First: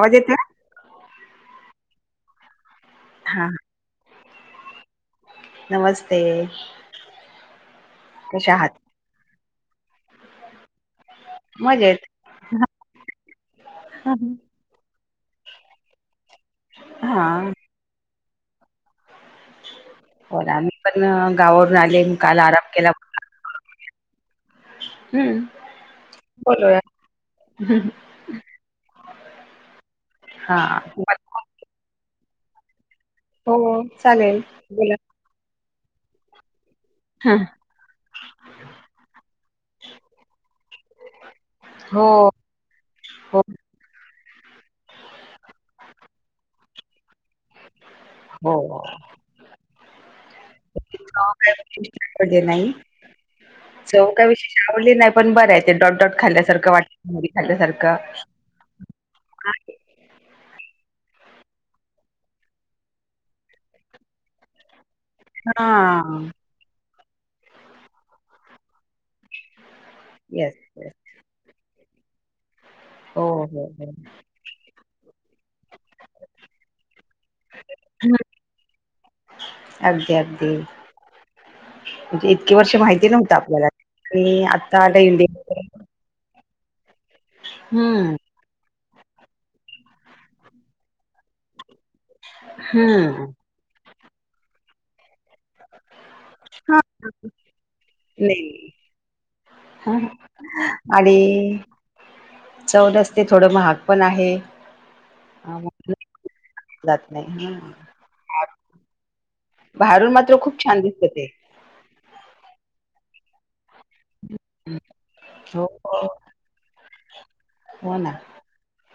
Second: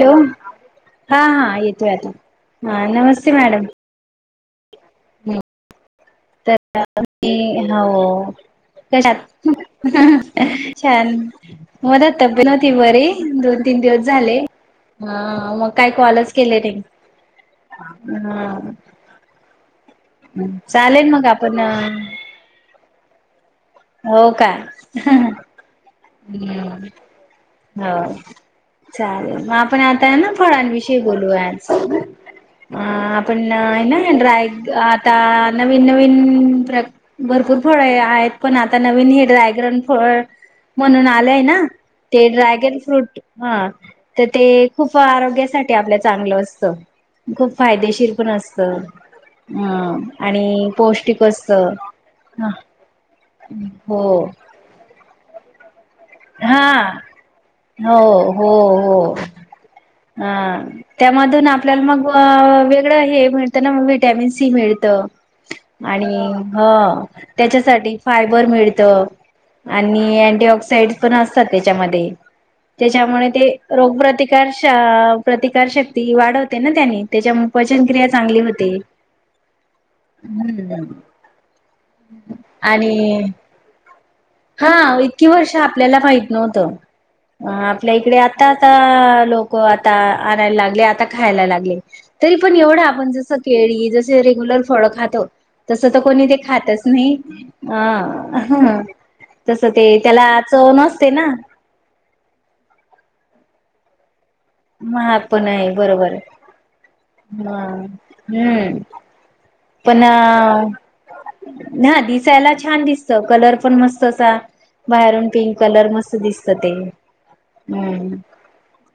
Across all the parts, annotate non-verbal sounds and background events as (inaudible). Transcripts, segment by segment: Hello येतोय? हा हा येतोय आता हा नमस्ते हा मॅडम नमस्ते तर हो कशा आहात? टात छान. मजेत मदात तब्येत हो्हती बरी दोन तीन दिवस झाले. हा मग काय कॉलच केले हा हा. बर आम्ही पण चालेल मग आपण गावावरून आले काल आराम केला. हो काय. हम्म. बोलूया हम्म. हो चालेल मग आपण आता ना हा फळांविषयी बोलूया. अ आपण हो आहे चालेल नाय बोला आता नवीन नवीन प्र हा, भरपूर फळ आहेत पण आता नवीन हे ड्रायग्रन फळ म्हणून आलंय ना. हो ते ड्रॅगन फ्रूट हो हा तर ते खूप आरोग्यासाठी आपल्या चांगलं असतं खूप फायदेशीर न असत हो ह. आणि चव पौष्टिकस्त काय विशेष आवडले हो. आवले नाही पण बरं आहे ते डॉट डॉट हा खाल्ल्यासारखं वाटरी खाल्ल्यासारखं हो हो हो. हम. त्यामधून आपल्याला मग वेगळं हे मिळतं ना म विटॅमिन सी मिळतं. आणि हा ह त्याच्यासाठी फायबर मिळत. आणि अँटी येस येस ऑक्साइड् पण असतात त्याच्यामध्ये हो त्याच्यामुळे ते हो हो रोग प्र्रतिकार प्रतिकारशक्ती वाढवते ना त्यानी त्याच्यामुळे पचनक्रिया चांगली होते. अगदी अगदी हम्म म्हणजे इतकी वर्ष आणि माहिती नव्हतं आपल्याला आणि हा आता आलं इतकी वर्ष इंडिया आपल्याला माहत नव्हतं आपल्या हम्म इकडे आ. आता आता लोक आता आणायला लागले आता खायला लागले. तरी पण एवढा आपण हम्म जसं केळी जस रेग्युलर फळ खातो. तसं तर कोणी ते हा खातच नाही नाही अ तसं ते हा त्याला च नसते ना. चौरस ते थोडं महाग पण आहे. महाग पण आहे म्हणून बरोबर जात आहे नाही हा हम्म. पण बाहेरून मात्र खूप छान दिसत ते ह दिसायला छान दिसत कलर पण मस्त तसा बाहेरून पिंक हो कलर मस्त दिसत ते हो ना हम्म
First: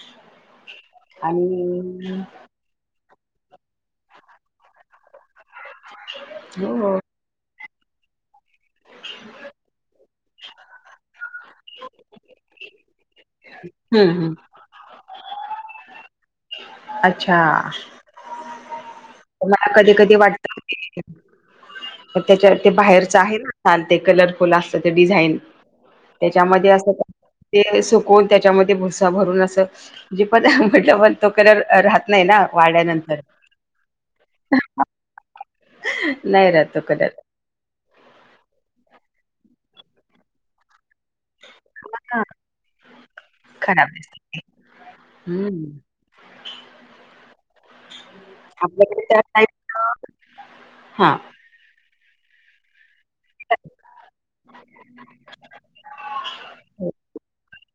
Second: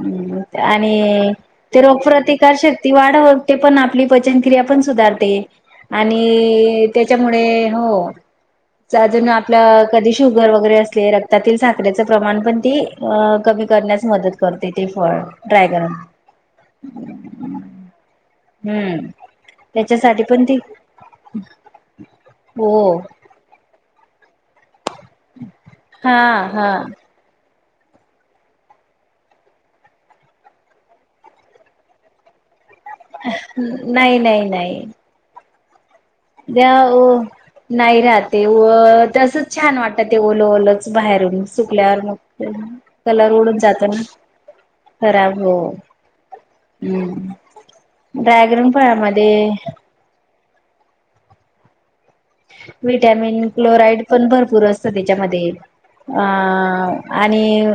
हम् आणि आणि तिरोपरती शकती वाढ वगते पण आपली पचनक्रिया पण सुधारते. आणि हो त्याच्यामुळे हो अजून आपल्या कधी शुगर वगैरे असले रक्तातील साखरेचं प्रमाण पण ती कमी करण्यास हम्म हम्म मदत करत. ते फळ ड्रायगन अच्छा. हम्म मला कधी कधी त्याच्यासाठी पण वाटत ती त्याच्या हो ते बाहेरच आहे ना छान ते कलर. खुलं असत ते डिझाईन हा हा त्याच्यामध्ये अस. ते सुकवून त्याच्यामध्ये भुसा भरून असं. जे पण म्हटलं पण तो कलर राहत नाही ना वाड्यानंतर नाही नाही नाही. नाही त्या राहतो ओ कधी आता नाही राहते व तसच छान वाटत ते ओलं ओलच बाहेर. सुकल्यावर हा मग कलर उडून जातो खराब ना दिसत खराब हो. हम्म. हम्म ड्रॅग्रन फळामध्ये हा. विटॅमिन क्लोराइड पण भरपूर असत त्याच्यामध्ये अ आणि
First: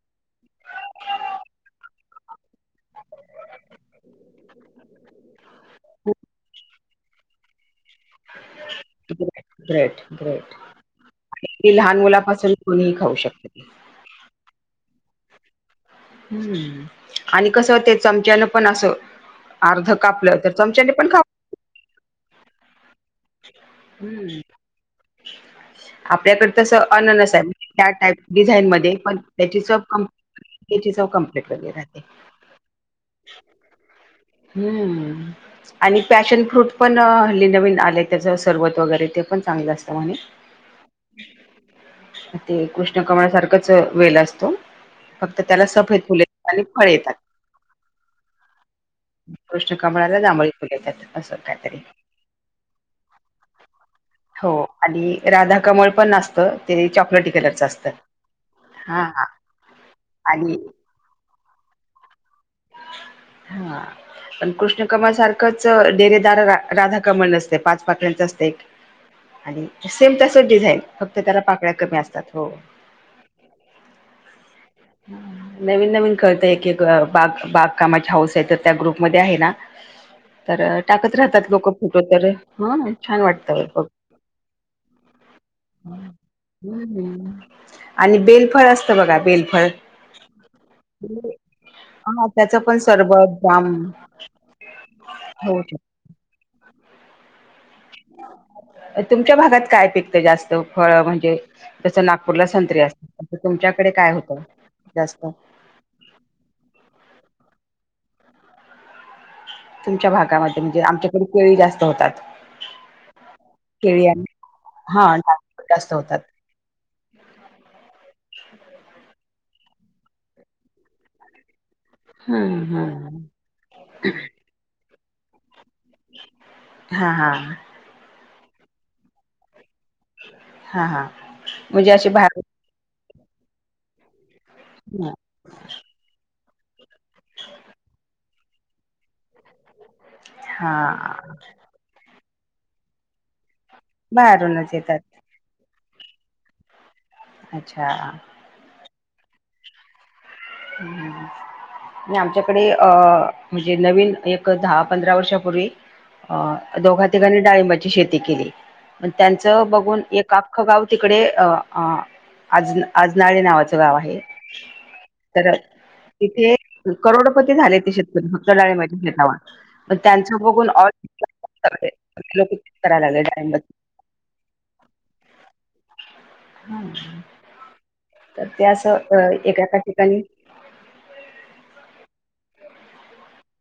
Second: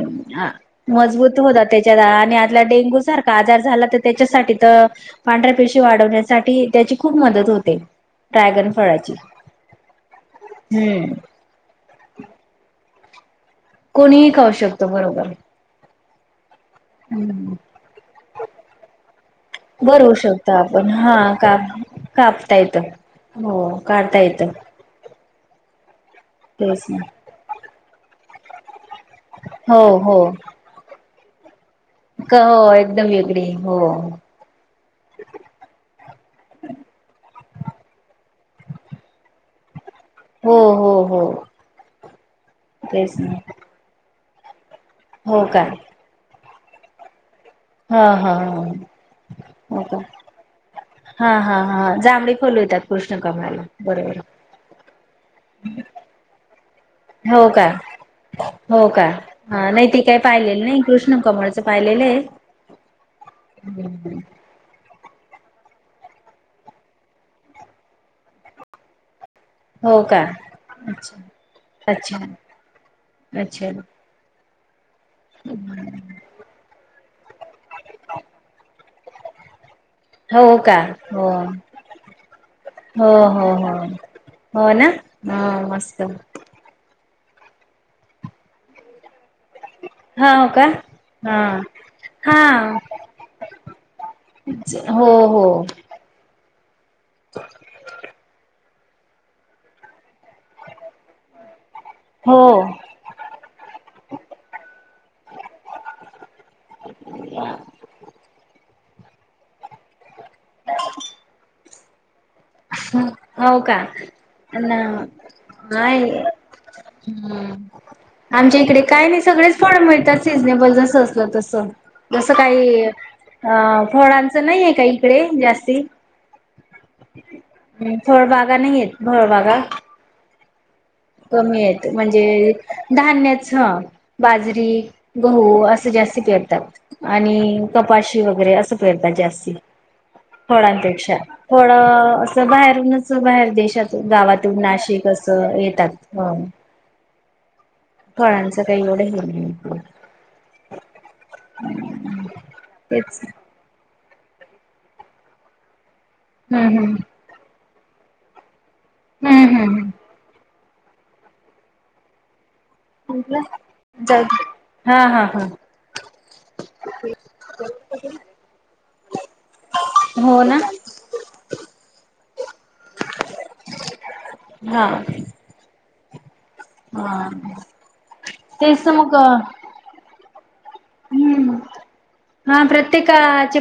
मजबूत होतात त्याच्या आणि आला डेंगू सारखा आजार झाला तर त्याच्यासाठी तर पांढऱ्या पेशी वाढवण्यासाठी त्याची खूप मदत होते ड्रॅगन फळाची ग्रेट ग्रेट हम्म ती लहान मुलापासून कोणीही खाऊ शकते कोणीही खाऊ शकत बरोबर हम्म आणि हम्म कस ते चमच्यान पण असं अर्ध कापलं तर चमच्याने पण खा काप कापता येत हो काढता हम्म. येतं आपल्याकडे कस तेच ना अननस आहे त्या टाईप डिझाईन मध्ये पण त्याची चव हो कम हो त्याची सव कम्प्लीट वगैर राहते का हो एकदम वेगळी हो हम्म आणि पॅशन फ्रूट पण हल्ली नवीन आले त्याचं सरबत वगैरे ते पण चांगलं असतं म्हणे हो हो हो ते कृष्ण तेच कमळ ना सारखंच वेल असतो फक्त हो का त्याला सफेद फुले आणि फळ येतात हा हा हा कृष्ण हो का कमळाला जांभळी फुल येतात हा असं हा काहीतरी हा जांभळे फूल येतात कृष्ण कमळाला बरोबर हो आणि राधा कमळ पण असतं ते च हो का हो का हा नाही ते काही आणि पाहिलेली नाही कृष्ण कमळचं पाहिलेलं आहे हा हम्म. पण कृष्ण कमल सारखंच डेरेदार राधा कमल असते पाच पाकड्यांच असते एक आणि हो सेम का तसच डिझाईन अच्छा फक्त त्याला पाकळ्या कमी अच्छा असतात हो अच्छा नवीन नवीन करत एक बाग बागकामाचे हाऊस आहे तर त्या ग्रुपमध्ये आहे ना हो तर का टाकत हो राहतात लोक फोटो तर ह हो छान हो वाटत फ हो हो ना ह मस्त आणि बेलफळ असतय बघा बेलफळ हा हो का हा त्याचं पण हा सरबत जाम हो हो (unintelligible) तुमच्या भागात काय पिकतं जास्त फळ म्हणजे हो नागपूरला संत्री असत तुमच्याकडे काय होतं जास्त तुमच्या भागामध्ये म्हणजे आमच्याकडे केळी जास्त होतात ह हो का केळी आणि पण हा नागपूर जास्त होतात आमच्या इकडे काय नाही सगळेच फळे मिळतात सिजनेबल तसं तस हम्म नाही हम्म फळांचं नाही आहे इकडे जास्ती हा हा फळबागा नाहीयेय फळबागा हा हा कमीयेत हे अशी म्हणजे बाहेर धान्य बाजरी गहू हो असं जास्ती पेरतात आणि कपाशी वगैरे अस पेरतात जासकती हा फळांपेक्षा थोडं असं बाहेरूनच बाहेर देशात (unintelligible) गावातून बाहेरूनच येतात नाशिक अला सतात अच्छा फळांचं काही एवढं नाही हे आणि आमच्याकडे तेच म्हणजे नवीन एक दहा पंधरा वर्षापूर्वी हम्म हम्म दोघा तिघांनी डाळीब शेती केली हम्म त्यांचं हम्म. बघून एक आख गाव तिकड आजनाळे नावाचं गाव आहे. ह. ह. तिथे करोडपती झाले शेतकरी हो ना (unintelligible) हा हा तर तेच मग तें एका ठिकाणी प्रत्येक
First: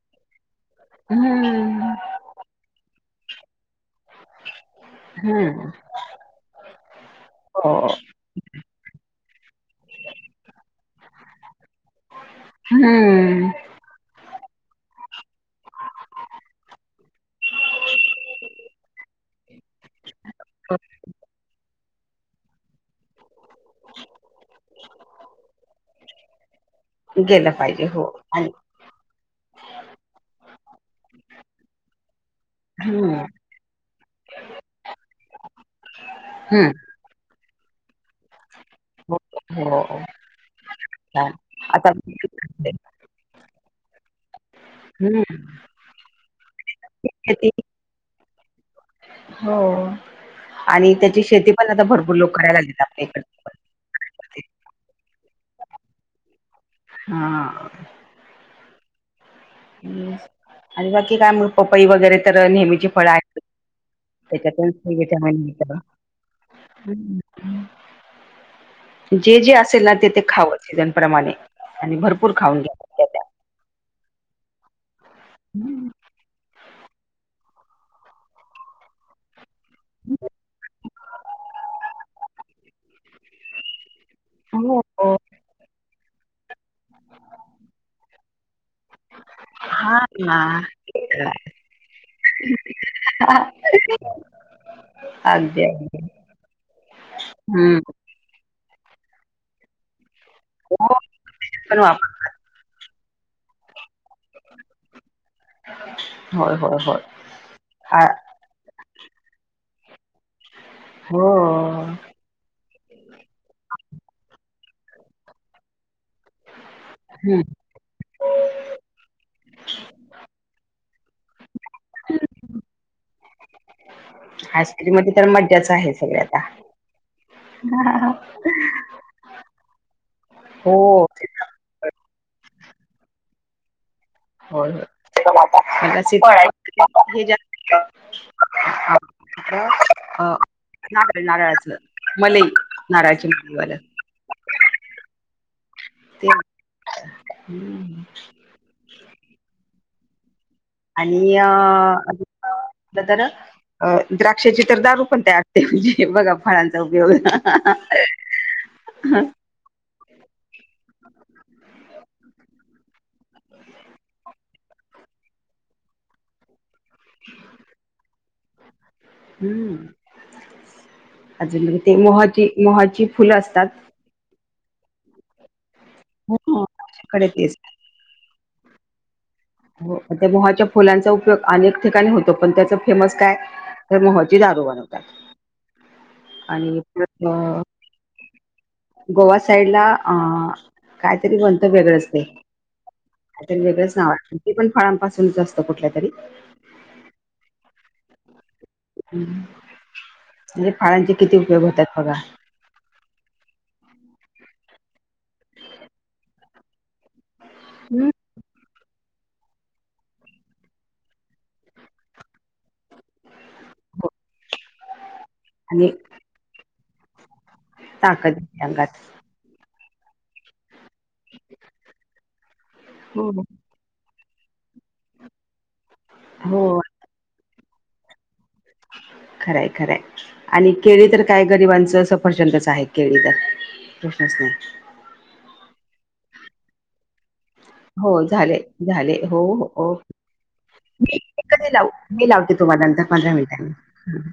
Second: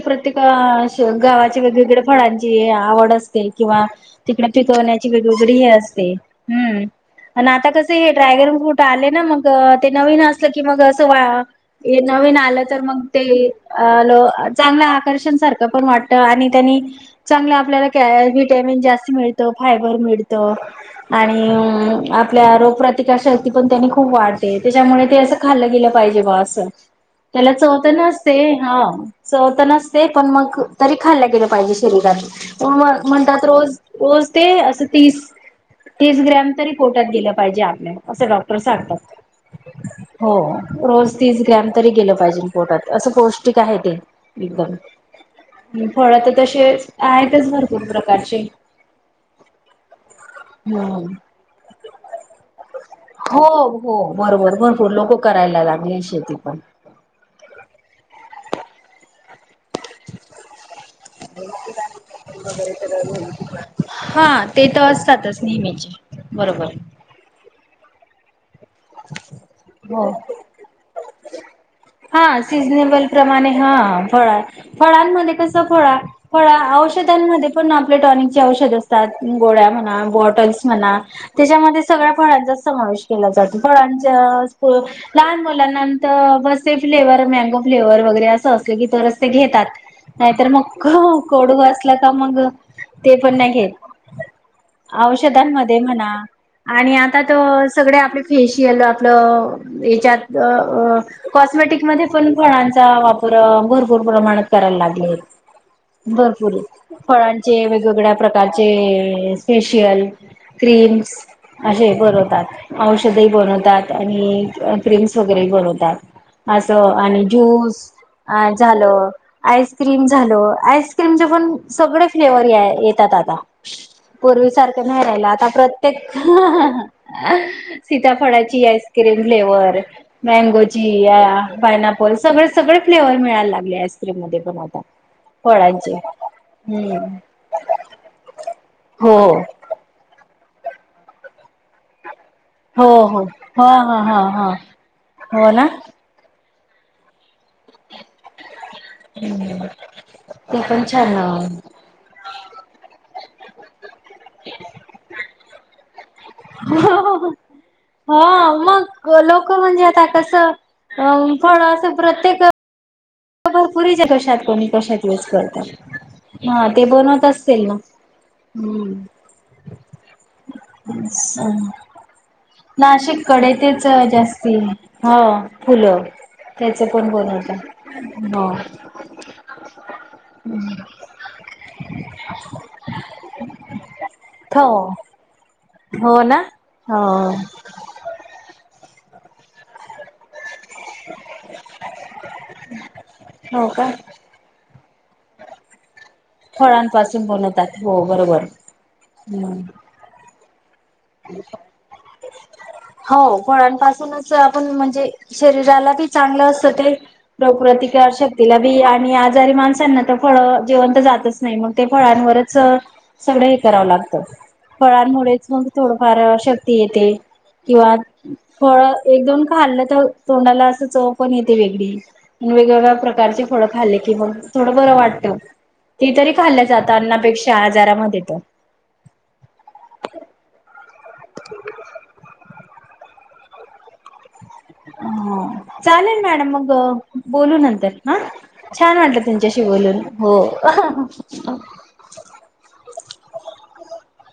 प्रत्येका गावाचे हम्म वेगवेगळे फळांची आवड असते किंवा तिकडे पिकवण्याची हम्म हो (unintelligible) ड्रॅगन फ्रूट आले ना मग ते नवीन अस की मग अस नवीन आ ते हम्म चांगलं आकर्षण सारखं वाटत चांगलं आपल्याला विटॅमिन जास्त फायबर मिळत मिळत आणि आपल्या रोगप्रतिकार खूप वाढते त्याच्यामुळे ते अस खाल् गेलं पाहिजे गेलं त्याला चव पाहिजे पण हो नसते आणि चव नसते पण मग तरी खाल्ला गेलं पाहिजे शरीरात हम्म म्हणतात रोज ते तीस ग्रॅम तरी हम्म. प पोटात गेलं पाहिजे असे डॉक्टर सांगतात हो हो, छान ते आता तरी गेलं पाहिजे पोटात असं पौष्टिक आहे ते हम्म. फळ तर तसे आहेत शेती भरपूर प्रकारचे हो आणि हम्म त्याची शेती पण भरपूर लोक करायला लागलेत आपल्या इकडे हो हो बरोबर भरपूर लोक करायला लागले शेती पण हा बाकी काय पपईवगैरे तर नेहमीची फळं हा ते तर असतातच येतात (unintelligible) नेहमीचे बरोबर (unintelligible) जे जे असेल ना हो ते खाव सीजन प्रमाणे आणि भरपूर खाऊन घ्या त्या (unintelligible) त्या. शेतानमध्ये हं. पण आपले टॉनिक औषध अस गोळया म्हणा बॉटल्स म्हणा त्याच्यामध्ये सगळ्या फळांचा समावेश केला जातो फळांच्या तो हो हो. लहान मुलांनांत ब तेचं फ्लेवर मॅगो फ्लेवर वगैरे असं असलं की तरच घेतात हा ना नाहीतर मग कडू असलं का मग ते पण हा नाही घेत औषधांमध्ये म्हणा आणि आता त हम्म. सगळे आपले फेशियल आपलं हच्यात हो ते कॉस्मेटिकमध्ये वापर पण फळांचा वापर भरपूर भरपूर प्रमाणात करायला लागले होय भरपूर होय होय. फळांचे आ वेगगळ्या प्रकार फळाचे फैशियल क्रीम्स हो. हे प्रॉडक्ट बनवतात औषधही बनवतात आणि क्रीम्स वगैरेही बनवतात असं आणि हम्म, ज्यूस अ झालं आईस्क्रीम झाल आईस्क्रीमचे पण सगळे फ्लेवर येतात आता पूर्वीसारखं आईस्क्रीम नाही मध्ये राहील तर आता मज्जाच आहे प्रत्येक सगळी आता. सीताफळााची आईस्क्रीम फ्लेवर हो, मँगोची पायनापल सगळे सगळे फ्लेवर मिळायला लागले आईस्क्रीम मध्ये पण आता फळांचे हम्म (inaudible) हो (inaudible) हो हो हो मलईवालं ह ह हा हो ना ते हम्म हम्म आणि अ तर अ द्राक्षाची तर दारू पण तयार ते म्हणजे बघा फळांचा उपयोग हा मग (unintelligible) (inaudible) भरपरीच्या कशात कोणी कशात यूज करतात हा ते बनवत असतील ना हम्म हम् अज ते मोहज नाशिक कडे तेच जास्त ह फुलं हो त्याच पण कोण आमच्याकडे तेच होत हो हो त्या मोहाच्या फुलांचा उपयोग अनेक ठिकाणी होतो पण त्याच फेमस काय तर मोहची दारू हो हो बनवतात हो ना आणि पर हो अ गोवा साईड ला अ काहीतरी बणत वेगळंच ते काहीतरी हो का वेगळंच ना वाटत ते पण फळांपासूनच असतं कुठल्या तरी फळांपासून बनवतात हो बरोबर हम्म म्हणजे फळांचे किती उपयोग होतात बघा हो फळांपासूनच आपण म्हणजे शरीराला बी चांगलं असतं ते प्रकृतिक हं. शक्तीला बी आणि आजारी माणसांना तर फळ जेवणंत जातच नाही मग ते फळांवरच सगळ हे करावं हो लागत फळांमुळेच आणि थोडफार शक्ती येते किंवा ताकद येते फळ अंगात एक दोन खाल्लं तर तोंडाला असं चव पण येते वेगळी वेगवेगळ्या हो हो प्रकारचे फळं खाल्ले कि मग थोडं बरं वाटतं ते तरी खाल्लं जातं अन्नापेक्षा आजारामध्ये तर खरय खरय आणि केळी तर काय गरिबांच सफरचंदच आहे के तर प्रशनच नाही ह चालेल मॅडम मग बोलू नंत हा हो झाले छान झाले वाटलं हो तुमच्याशी हो बोलून मी हो कधी लावू मी लावते तुम्हा नंतर पंधरा मिनिटांनी हा हा.